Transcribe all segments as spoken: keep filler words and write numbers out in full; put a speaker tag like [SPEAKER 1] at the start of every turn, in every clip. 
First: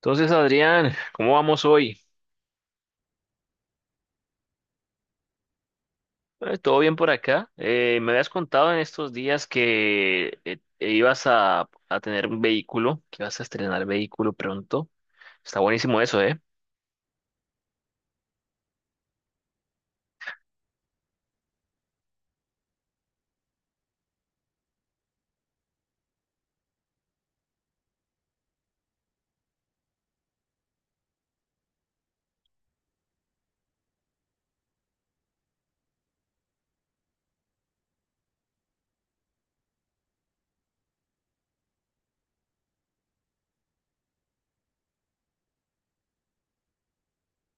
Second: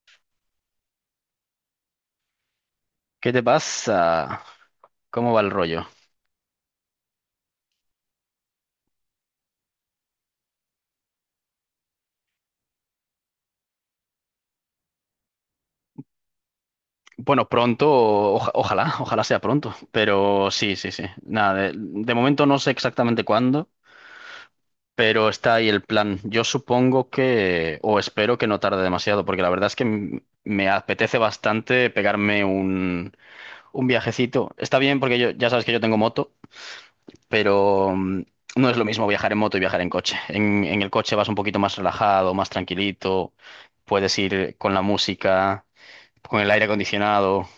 [SPEAKER 1] Entonces, Adrián, ¿cómo vamos hoy?
[SPEAKER 2] ¿Qué te pasa? ¿Cómo va el rollo?
[SPEAKER 1] Eh, ¿todo bien por acá? Eh, me habías contado en estos días que eh, eh, ibas a, a tener un vehículo, que ibas a estrenar vehículo pronto. Está buenísimo eso, ¿eh?
[SPEAKER 2] Bueno, pronto, oja- ojalá, ojalá sea pronto, pero sí, sí, sí. Nada, de, de momento no sé exactamente cuándo, pero está ahí el plan. Yo supongo que, o espero que no tarde demasiado, porque la verdad es que m- me apetece bastante pegarme un, un viajecito. Está bien porque yo, ya sabes que yo tengo moto, pero mm, no es lo mismo viajar en moto y viajar en coche. En, en el coche vas un poquito más relajado, más tranquilito, puedes ir con la música, con el aire acondicionado,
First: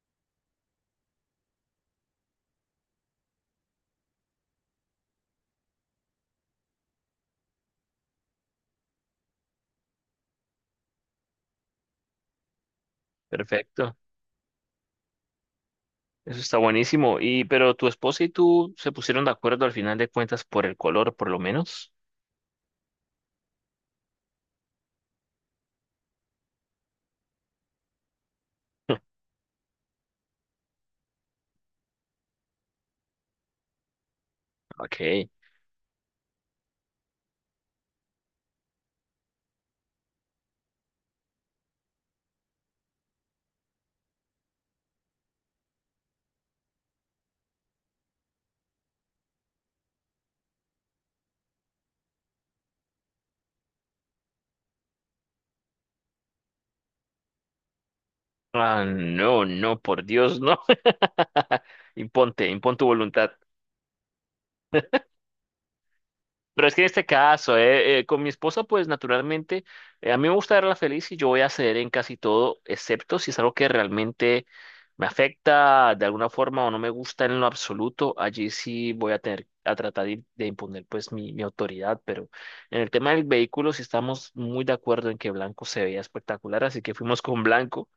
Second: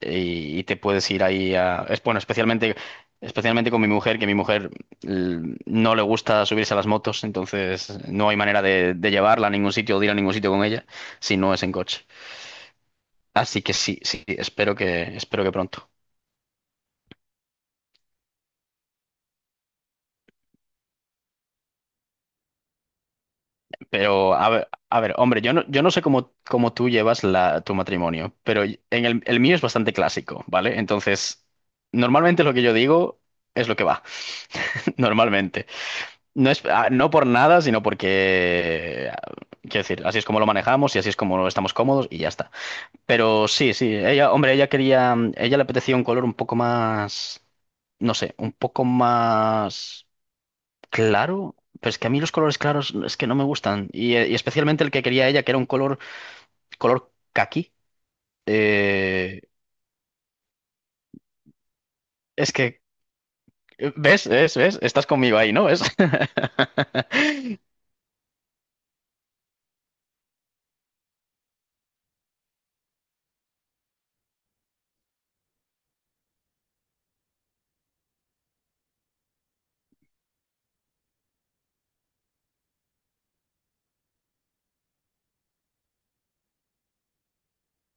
[SPEAKER 2] eh, y, y te puedes ir ahí a... Es bueno, especialmente, especialmente con mi mujer, que mi mujer l- no le gusta subirse a las motos, entonces no hay manera de, de llevarla a ningún sitio o de ir a ningún sitio con ella si no es en coche. Así que
[SPEAKER 1] Perfecto.
[SPEAKER 2] sí, sí, espero que, espero que, pronto.
[SPEAKER 1] Eso está buenísimo. Y, pero tu esposa y tú se pusieron de acuerdo al final de cuentas por el color, por lo menos.
[SPEAKER 2] Pero a ver, a ver, hombre, yo no, yo no sé cómo, cómo tú llevas la, tu matrimonio, pero en el, el mío es bastante clásico, ¿vale? Entonces, normalmente lo que yo digo es lo que va,
[SPEAKER 1] Ok.
[SPEAKER 2] normalmente. No es, ah, no por nada, sino porque, ah, quiero decir, así es como lo manejamos y así es como estamos cómodos y ya está. Pero sí, sí, ella, hombre, ella quería, ella le apetecía un color un poco más, no sé, un poco más claro. Pero es que a mí los colores claros es que no me gustan. Y, eh, y especialmente el que quería ella, que era un color, color, caqui.
[SPEAKER 1] Ah,
[SPEAKER 2] Eh,
[SPEAKER 1] no, no, por Dios, no. Imponte,
[SPEAKER 2] es
[SPEAKER 1] impon
[SPEAKER 2] que,
[SPEAKER 1] tu voluntad.
[SPEAKER 2] ¿ves? ¿Ves? ¿Ves? Estás conmigo ahí, ¿no? ¿Ves?
[SPEAKER 1] Pero es que en este caso, eh, eh, con mi esposa, pues naturalmente, eh, a mí me gusta verla feliz y yo voy a ceder en casi todo, excepto si es algo que realmente me afecta de alguna forma o no me gusta en lo absoluto. Allí sí voy a tener a tratar de, de imponer pues mi, mi autoridad, pero en el tema del vehículo sí estamos muy de acuerdo en que blanco se veía espectacular, así que fuimos con blanco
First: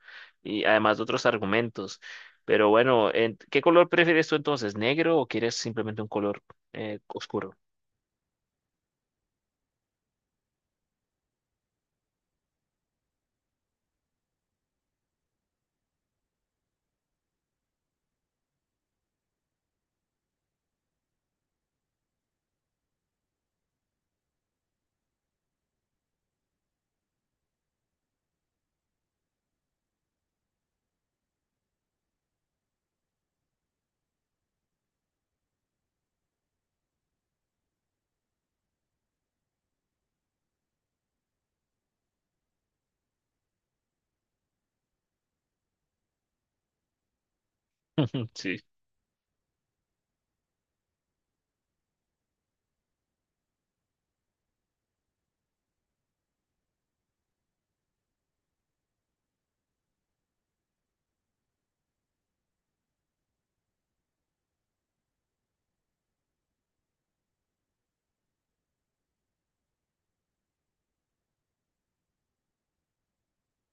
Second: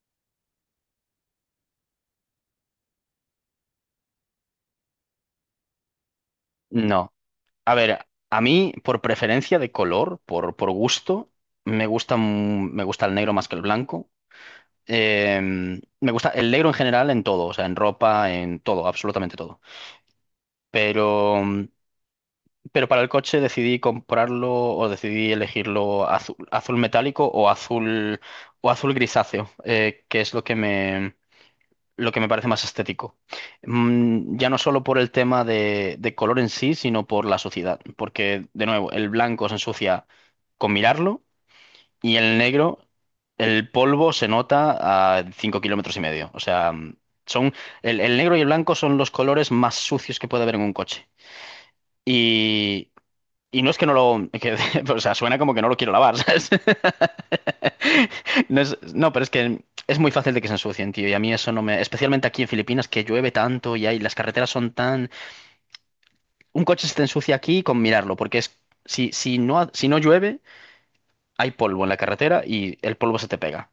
[SPEAKER 1] y además de otros argumentos. Pero bueno, en- ¿qué color prefieres tú entonces? ¿Negro o quieres simplemente un color eh,
[SPEAKER 2] No.
[SPEAKER 1] oscuro?
[SPEAKER 2] A ver, a mí, por preferencia de color, por, por gusto, me gusta, mu- me gusta el negro más que el blanco. Eh, me gusta el negro en general en todo, o sea, en ropa, en todo, absolutamente todo. Pero, pero para el coche decidí comprarlo o decidí elegirlo azul, azul metálico o azul, o azul, grisáceo, eh, que es lo que me, lo que me parece más estético. Mm, ya no solo por el tema de, de color en sí, sino por la suciedad. Porque, de nuevo, el blanco se ensucia con mirarlo y el negro, el polvo se nota a cinco kilómetros y medio. O sea, mm, son, el, el negro y el
[SPEAKER 1] Sí.
[SPEAKER 2] blanco son los colores más sucios que puede haber en un coche, y y no es que no lo... que- o sea, suena como que no lo quiero lavar, ¿sabes? No, es- no, pero es que es muy fácil de que se ensucien, tío. Y a mí eso no me... Especialmente aquí en Filipinas, que llueve tanto y hay, las carreteras son tan... Un coche se te ensucia aquí con mirarlo, porque es... Si, si no, ha- si no llueve, hay polvo en la carretera y el polvo se te pega.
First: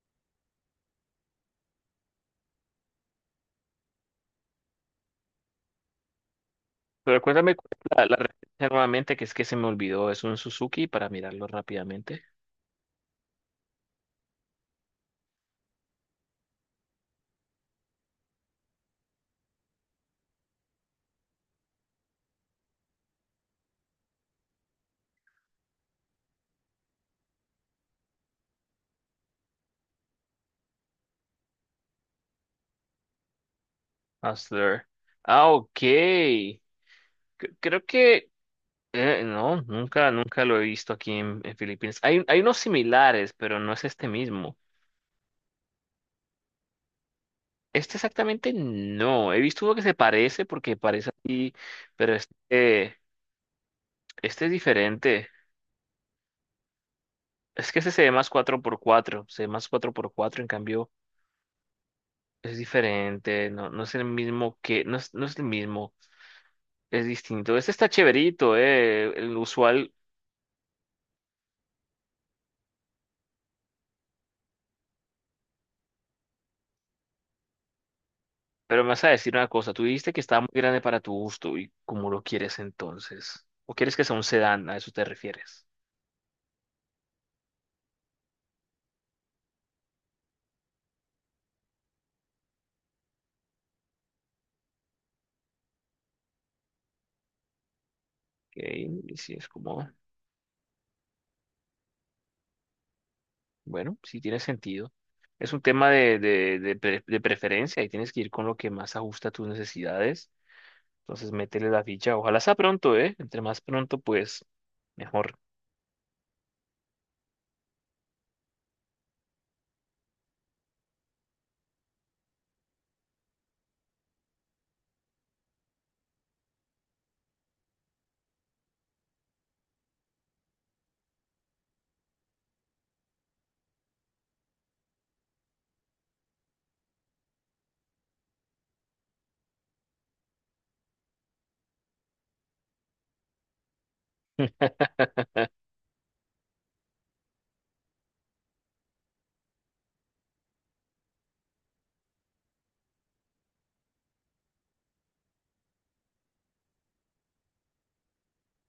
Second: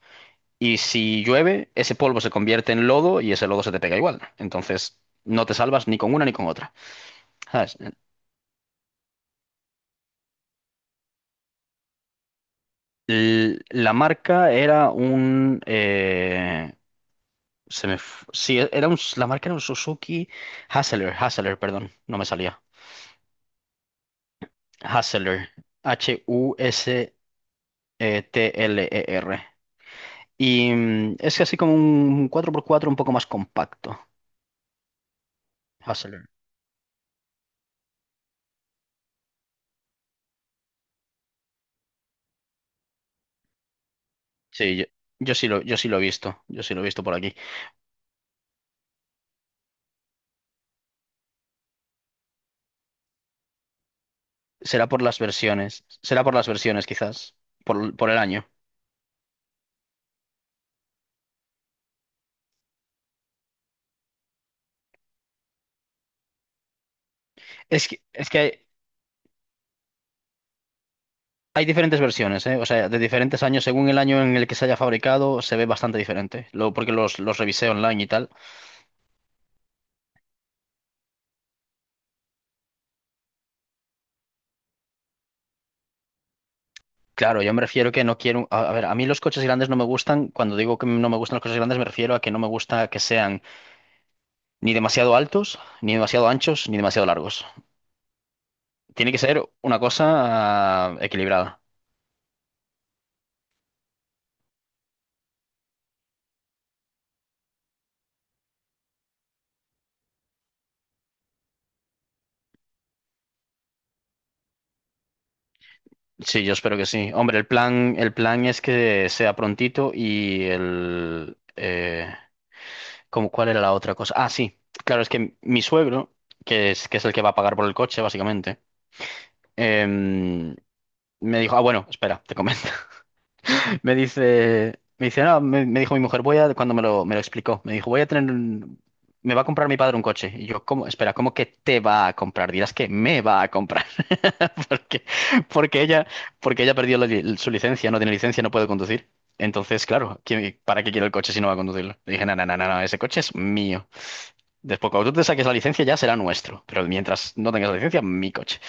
[SPEAKER 2] Y si llueve, ese polvo se convierte en lodo y ese lodo se te pega igual. Entonces, no te salvas ni con una ni con otra.
[SPEAKER 1] Pero cuéntame cuál
[SPEAKER 2] ¿Sabes?
[SPEAKER 1] es la, la marca nuevamente, que es que se me olvidó. Es un Suzuki para mirarlo rápidamente.
[SPEAKER 2] L- La marca era un... eh, Se me... f- Sí, era un... la marca era un Suzuki Hassler, Hassler, perdón, no me salía. Hassler, H-U-S-T-L-E-R. Y mm, es así como un cuatro por cuatro un poco más compacto.
[SPEAKER 1] Hustler. Ah, ok.
[SPEAKER 2] Hustler.
[SPEAKER 1] C- creo que eh, no, nunca, nunca lo he visto aquí en, en Filipinas. Hay, hay unos similares, pero no es este mismo.
[SPEAKER 2] Sí, yo, yo sí lo, yo sí lo he visto, yo sí lo he visto por aquí.
[SPEAKER 1] Este exactamente no. He visto uno que se parece porque parece así, pero este, este es
[SPEAKER 2] Será por las
[SPEAKER 1] diferente.
[SPEAKER 2] versiones, será por las versiones quizás,
[SPEAKER 1] Es que este
[SPEAKER 2] por,
[SPEAKER 1] se
[SPEAKER 2] por
[SPEAKER 1] ve
[SPEAKER 2] el
[SPEAKER 1] más
[SPEAKER 2] año.
[SPEAKER 1] cuatro por cuatro se ve más cuatro por cuatro en cambio es diferente, no, no es el mismo que, no es, no es el mismo. Es distinto. Este está
[SPEAKER 2] Es que, es que
[SPEAKER 1] chéverito,
[SPEAKER 2] hay,
[SPEAKER 1] eh, el usual,
[SPEAKER 2] hay diferentes versiones, ¿eh? O sea, de diferentes años, según el año en el que se haya fabricado, se ve bastante diferente. Lo, porque los, los revisé online y tal.
[SPEAKER 1] pero me vas a decir una cosa. Tú dijiste que estaba muy grande para tu gusto y cómo lo quieres entonces. ¿O quieres que sea un sedán? ¿A eso te refieres?
[SPEAKER 2] Claro, yo me refiero que no quiero. A, a ver, a mí los coches grandes no me gustan. Cuando digo que no me gustan los coches grandes, me refiero a que no me gusta que sean ni demasiado altos, ni demasiado anchos, ni demasiado largos.
[SPEAKER 1] Ok,
[SPEAKER 2] Tiene
[SPEAKER 1] y
[SPEAKER 2] que
[SPEAKER 1] sí,
[SPEAKER 2] ser
[SPEAKER 1] es como,
[SPEAKER 2] una cosa ah, equilibrada.
[SPEAKER 1] bueno, sí tiene sentido. Es un tema de, de, de, pre- de preferencia y tienes que ir con lo que más ajusta a tus necesidades. Entonces métele la ficha. Ojalá sea pronto, ¿eh? Entre más pronto, pues mejor.
[SPEAKER 2] Sí, yo espero que sí. Hombre, el plan, el plan es que sea prontito y el. Eh, ¿cómo- cuál era la otra cosa? Ah, sí. Claro, es que mi suegro, que es, que es el que va a pagar por el coche, básicamente, em, me dijo, ah, bueno, espera, te comento. Me dice, me dice, no, me, me dijo mi mujer, voy a, cuando me lo, me lo explicó, me dijo, voy a tener, un- me va a comprar mi padre un coche. Y yo, ¿cómo? Espera, ¿cómo que te va a comprar? Dirás que me va a comprar. Porque, porque ella, porque ella perdió la li- su licencia, no tiene licencia, no puede conducir. Entonces, claro, ¿quién- ¿para qué quiero el coche si no va a conducirlo? Le dije, no, no, no, no, no, ese coche es mío. Después, cuando tú te saques la licencia, ya será nuestro. Pero mientras no tengas la licencia, mi coche.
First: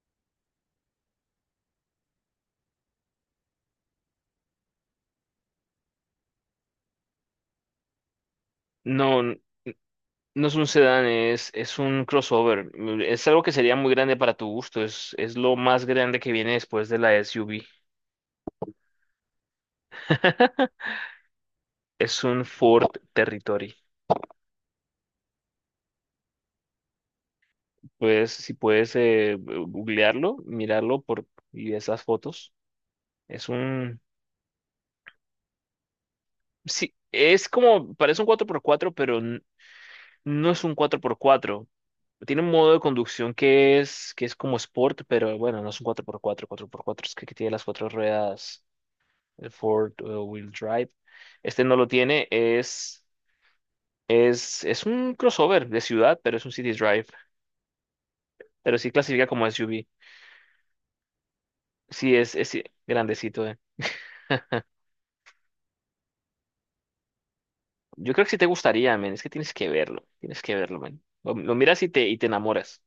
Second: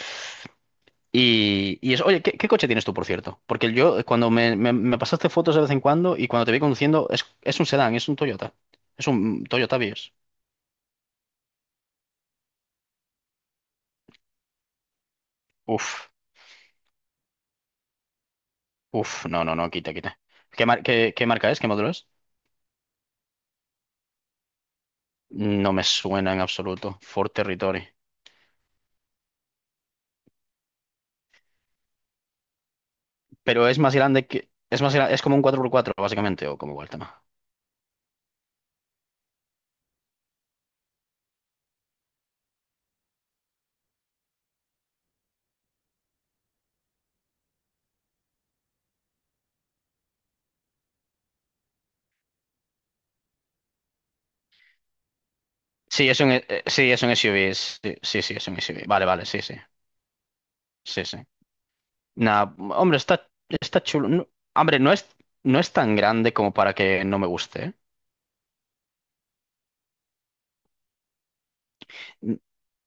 [SPEAKER 2] Y, y eso, oye, ¿qué, qué coche tienes tú, por cierto? Porque yo, eh, cuando me, me- me pasaste fotos de vez en cuando y cuando te vi conduciendo, es, es un sedán, es un Toyota. Es
[SPEAKER 1] No.
[SPEAKER 2] un Toyota Vios.
[SPEAKER 1] No es un sedán, es, es un crossover. Mm, es algo que sería muy grande para tu gusto. Es, es lo más
[SPEAKER 2] Uf,
[SPEAKER 1] grande que viene después de la S U V.
[SPEAKER 2] uf, no, no, no, quita, quita. ¿Qué, mar- qué, qué marca es? ¿Qué modelo es?
[SPEAKER 1] Es un Ford Territory.
[SPEAKER 2] No me suena en absoluto. Ford Territory.
[SPEAKER 1] Pues, si puedes eh, googlearlo, mirarlo por, y esas fotos. Es
[SPEAKER 2] Pero es más
[SPEAKER 1] un...
[SPEAKER 2] grande que... Es más gra- es como un cuatro por cuatro básicamente, o como igual
[SPEAKER 1] Sí,
[SPEAKER 2] tema.
[SPEAKER 1] es como... Parece un cuatro por cuatro, pero n- no es un cuatro por cuatro. Tiene un modo de conducción que es, que es como sport, pero bueno, no es un cuatro por cuatro. Cuatro por cuatro es que, que tiene las cuatro ruedas el Ford uh, Wheel Drive. Este no lo tiene, es, es, es un crossover de
[SPEAKER 2] Sí,
[SPEAKER 1] ciudad,
[SPEAKER 2] es un,
[SPEAKER 1] pero
[SPEAKER 2] eh,
[SPEAKER 1] es un City
[SPEAKER 2] sí, es
[SPEAKER 1] Drive,
[SPEAKER 2] un S U V. Sí, sí, sí, es un
[SPEAKER 1] pero
[SPEAKER 2] S U V.
[SPEAKER 1] sí
[SPEAKER 2] Vale, vale,
[SPEAKER 1] clasifica
[SPEAKER 2] sí,
[SPEAKER 1] como
[SPEAKER 2] sí.
[SPEAKER 1] S U V.
[SPEAKER 2] Sí, sí.
[SPEAKER 1] Sí, es, es
[SPEAKER 2] Nah,
[SPEAKER 1] sí,
[SPEAKER 2] hombre, está,
[SPEAKER 1] grandecito, eh.
[SPEAKER 2] está chulo. No- hombre, no es, no es tan grande como para que no me guste, ¿eh?
[SPEAKER 1] Yo creo que sí te gustaría, men, es que tienes que verlo, tienes que verlo, men. Lo, lo miras y te, y te
[SPEAKER 2] N-
[SPEAKER 1] enamoras.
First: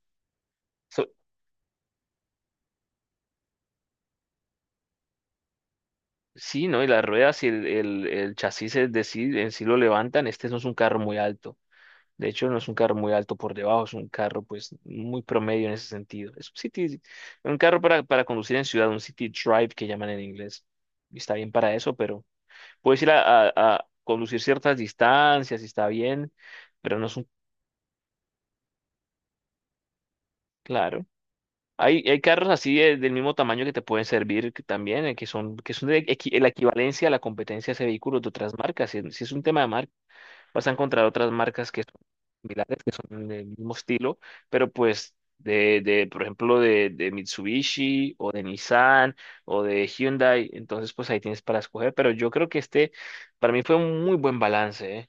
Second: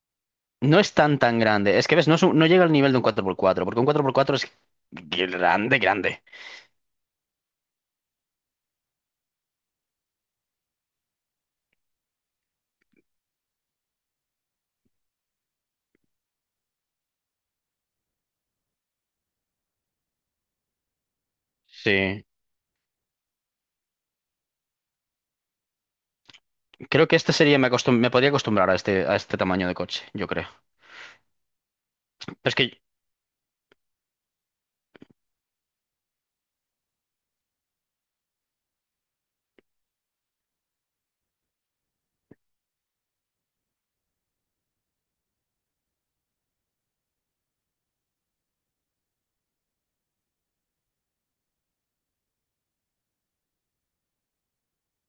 [SPEAKER 2] No es
[SPEAKER 1] So-
[SPEAKER 2] tan tan grande. Es que ves, no, es un- no llega al nivel de un cuatro por cuatro, porque un cuatro por cuatro es grande, grande.
[SPEAKER 1] sí, ¿no? Y las ruedas y el, el, el chasis es de sí, en sí lo levantan, este no es un carro muy alto. De hecho, no es un carro muy alto por debajo, es un carro pues muy promedio en ese sentido. Es un city, un carro para, para conducir en ciudad, un city drive que llaman en inglés. Y está bien para eso,
[SPEAKER 2] Sí.
[SPEAKER 1] pero puedes ir a, a- a conducir ciertas distancias y está bien, pero no
[SPEAKER 2] Creo
[SPEAKER 1] es
[SPEAKER 2] que
[SPEAKER 1] un,
[SPEAKER 2] este sería, me acostum- me podría acostumbrar a este, a este, tamaño de coche, yo creo.
[SPEAKER 1] claro. Hay, hay
[SPEAKER 2] Pero
[SPEAKER 1] carros
[SPEAKER 2] es
[SPEAKER 1] así
[SPEAKER 2] que,
[SPEAKER 1] de- del mismo tamaño que te pueden servir que también, eh, que son, que son de equi- la equivalencia a la competencia de ese vehículo de otras marcas. Si, si es un tema de marca. Vas a encontrar otras marcas que son similares, que son del mismo estilo, pero pues de, de por ejemplo, de, de Mitsubishi o de Nissan o de Hyundai, entonces pues ahí tienes para escoger, pero yo creo que este para mí fue un muy buen balance, ¿eh?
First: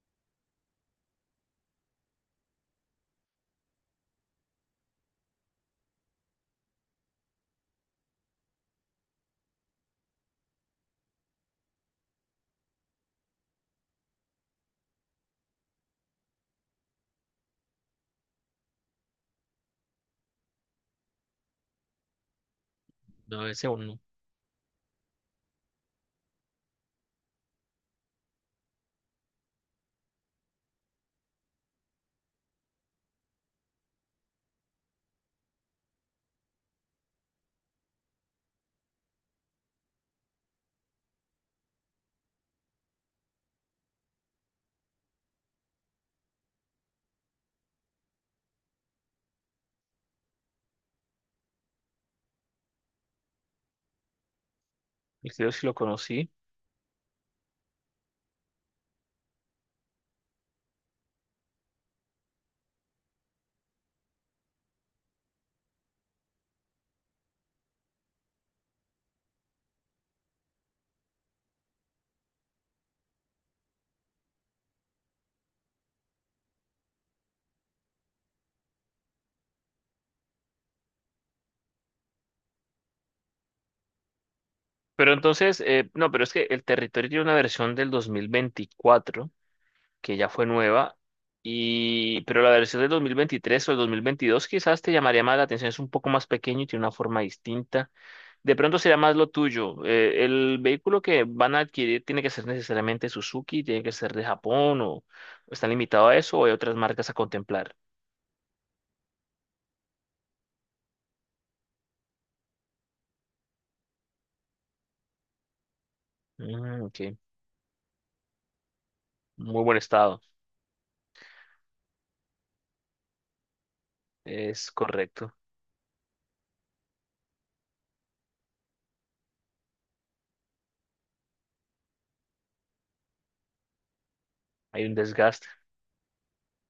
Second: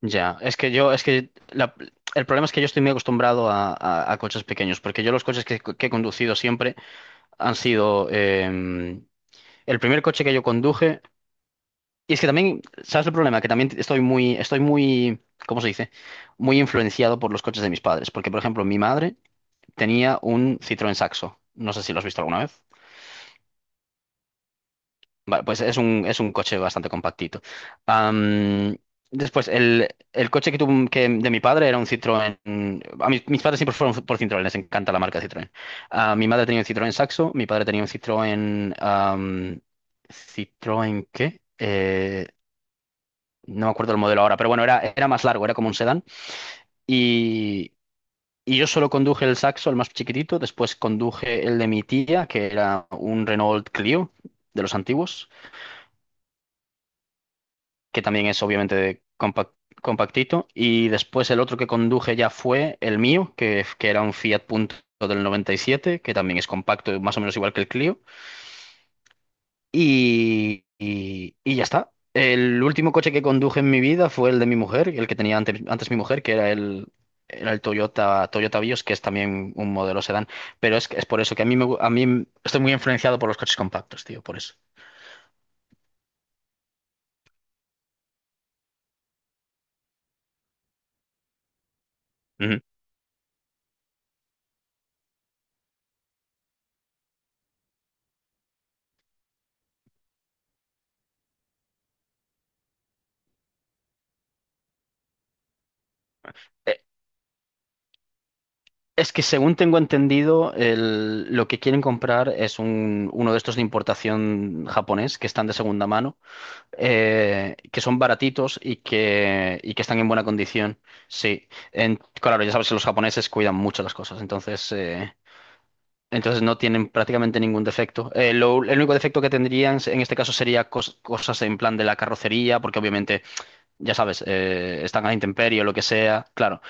[SPEAKER 2] ya, es que yo, es que la- el problema es que yo estoy muy acostumbrado a, a- a coches pequeños, porque yo los coches que, que he conducido siempre han sido, em, el primer coche que yo conduje. Y es que también, ¿sabes el problema? Que también estoy muy, estoy muy, ¿cómo se dice? Muy influenciado por los coches de mis padres. Porque, por ejemplo, mi madre tenía un Citroën Saxo. No sé si lo has visto alguna vez.
[SPEAKER 1] No, ese uno,
[SPEAKER 2] Vale, pues es un, es un coche bastante compactito. Am, después, el, el coche que tuvo, que de mi padre era un Citroën. A mis, mis padres siempre fueron por Citroën, les encanta la marca Citroën. Ah, mi madre tenía un Citroën Saxo, mi padre tenía un Citroën. am, ¿Citroën qué? Eh, no me acuerdo el modelo ahora, pero bueno, era, era más largo, era como un sedán. Y, y yo solo conduje el Saxo, el más chiquitito, después conduje el de mi tía, que era un Renault Clio de los antiguos,
[SPEAKER 1] el que yo sí lo conocí.
[SPEAKER 2] que también es obviamente de compact- compactito. Y después el otro que conduje ya fue el mío, que, que era un Fiat Punto del noventa y siete, que también es compacto, más o menos igual que el Clio, y, y- y ya está. El último coche que conduje en mi vida fue el de mi mujer, el que tenía antes, antes mi mujer, que era el, era el Toyota, Toyota Vios, que es también un modelo sedán. Pero es, es por eso que a mí, me, gu- a mí estoy muy influenciado por los coches compactos, tío, por eso.
[SPEAKER 1] Pero entonces, eh, no, pero es que el territorio tiene una versión del dos mil veinticuatro, que ya fue nueva, y, pero la
[SPEAKER 2] Ujú.
[SPEAKER 1] versión del dos mil veintitrés o el dos mil veintidós quizás te llamaría más la atención, es un poco más pequeño y tiene una forma distinta. De pronto será más lo tuyo. Eh, el vehículo que van a adquirir tiene que ser necesariamente Suzuki, tiene que ser de Japón o o están limitados a eso o hay otras
[SPEAKER 2] Eh,
[SPEAKER 1] marcas a contemplar.
[SPEAKER 2] Es que según tengo entendido, el- lo que quieren comprar es un, uno de estos de importación japonés que están de segunda mano,
[SPEAKER 1] Mm, ok.
[SPEAKER 2] eh, que son baratitos y que,
[SPEAKER 1] Muy
[SPEAKER 2] y
[SPEAKER 1] buen
[SPEAKER 2] que están en
[SPEAKER 1] estado.
[SPEAKER 2] buena condición. Sí, En- claro, ya sabes que los japoneses cuidan mucho las cosas,
[SPEAKER 1] Es
[SPEAKER 2] entonces, eh,
[SPEAKER 1] correcto.
[SPEAKER 2] entonces no tienen prácticamente ningún defecto. Eh, lo- el único defecto que tendrían en este caso sería cos- cosas en plan de la carrocería, porque obviamente, ya sabes, eh,
[SPEAKER 1] Hay un
[SPEAKER 2] están a la
[SPEAKER 1] desgaste.
[SPEAKER 2] intemperie o lo que sea. Claro,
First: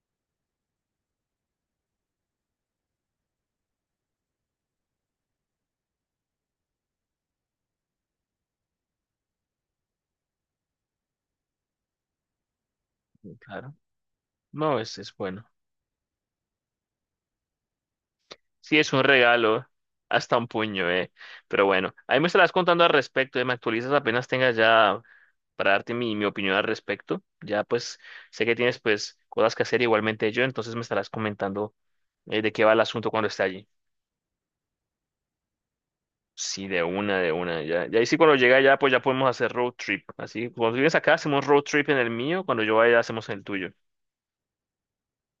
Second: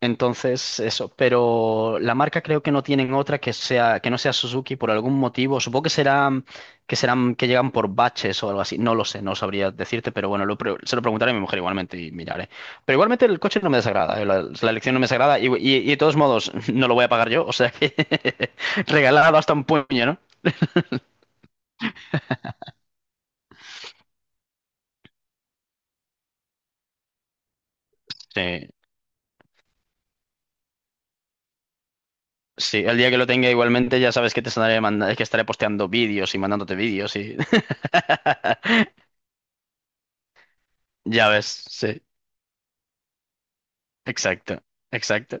[SPEAKER 2] entonces, eso, pero la marca creo que no tienen otra que sea, que no sea Suzuki por algún motivo. Supongo que serán, que serán, que llegan por baches o algo así. No lo sé, no sabría decirte, pero bueno, lo pre- se lo preguntaré a mi mujer igualmente y miraré. Pero igualmente
[SPEAKER 1] Mm,
[SPEAKER 2] el coche no
[SPEAKER 1] claro.
[SPEAKER 2] me desagrada, eh, La, la
[SPEAKER 1] No,
[SPEAKER 2] elección
[SPEAKER 1] es,
[SPEAKER 2] no me
[SPEAKER 1] es
[SPEAKER 2] desagrada
[SPEAKER 1] bueno.
[SPEAKER 2] y, y- y de todos modos no lo voy a pagar yo, o sea que
[SPEAKER 1] Sí, es un
[SPEAKER 2] regalado hasta un
[SPEAKER 1] regalo.
[SPEAKER 2] puño, ¿no?
[SPEAKER 1] Hasta un puño, eh. Pero bueno, ahí me estarás contando al respecto, eh, me actualizas apenas tengas ya para darte mi, mi opinión al respecto. Ya pues sé que
[SPEAKER 2] Sí,
[SPEAKER 1] tienes pues cosas que hacer igualmente yo, entonces me estarás comentando eh, de qué va
[SPEAKER 2] sí,
[SPEAKER 1] el
[SPEAKER 2] el
[SPEAKER 1] asunto
[SPEAKER 2] día que lo
[SPEAKER 1] cuando esté
[SPEAKER 2] tenga
[SPEAKER 1] allí.
[SPEAKER 2] igualmente ya sabes que te estaré mandando, que estaré posteando vídeos y
[SPEAKER 1] Sí,
[SPEAKER 2] mandándote
[SPEAKER 1] de
[SPEAKER 2] vídeos
[SPEAKER 1] una, de
[SPEAKER 2] y
[SPEAKER 1] una. Ya, ya ahí sí cuando llega allá pues ya podemos hacer road trip. Así, cuando tú vienes acá
[SPEAKER 2] ya
[SPEAKER 1] hacemos
[SPEAKER 2] ves,
[SPEAKER 1] road trip en
[SPEAKER 2] sí,
[SPEAKER 1] el mío, cuando yo vaya hacemos en el tuyo.
[SPEAKER 2] exacto, exacto.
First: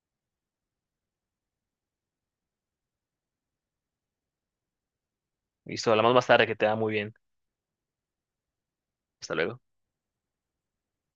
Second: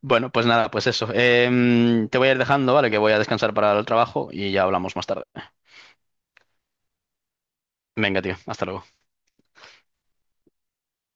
[SPEAKER 2] Bueno, pues nada, pues eso. Em, te voy a ir dejando, ¿vale? Que voy a descansar para el trabajo y ya hablamos más tarde.
[SPEAKER 1] Listo, hablamos más tarde, que te da muy bien.
[SPEAKER 2] Venga, tío, hasta luego.
[SPEAKER 1] Hasta luego.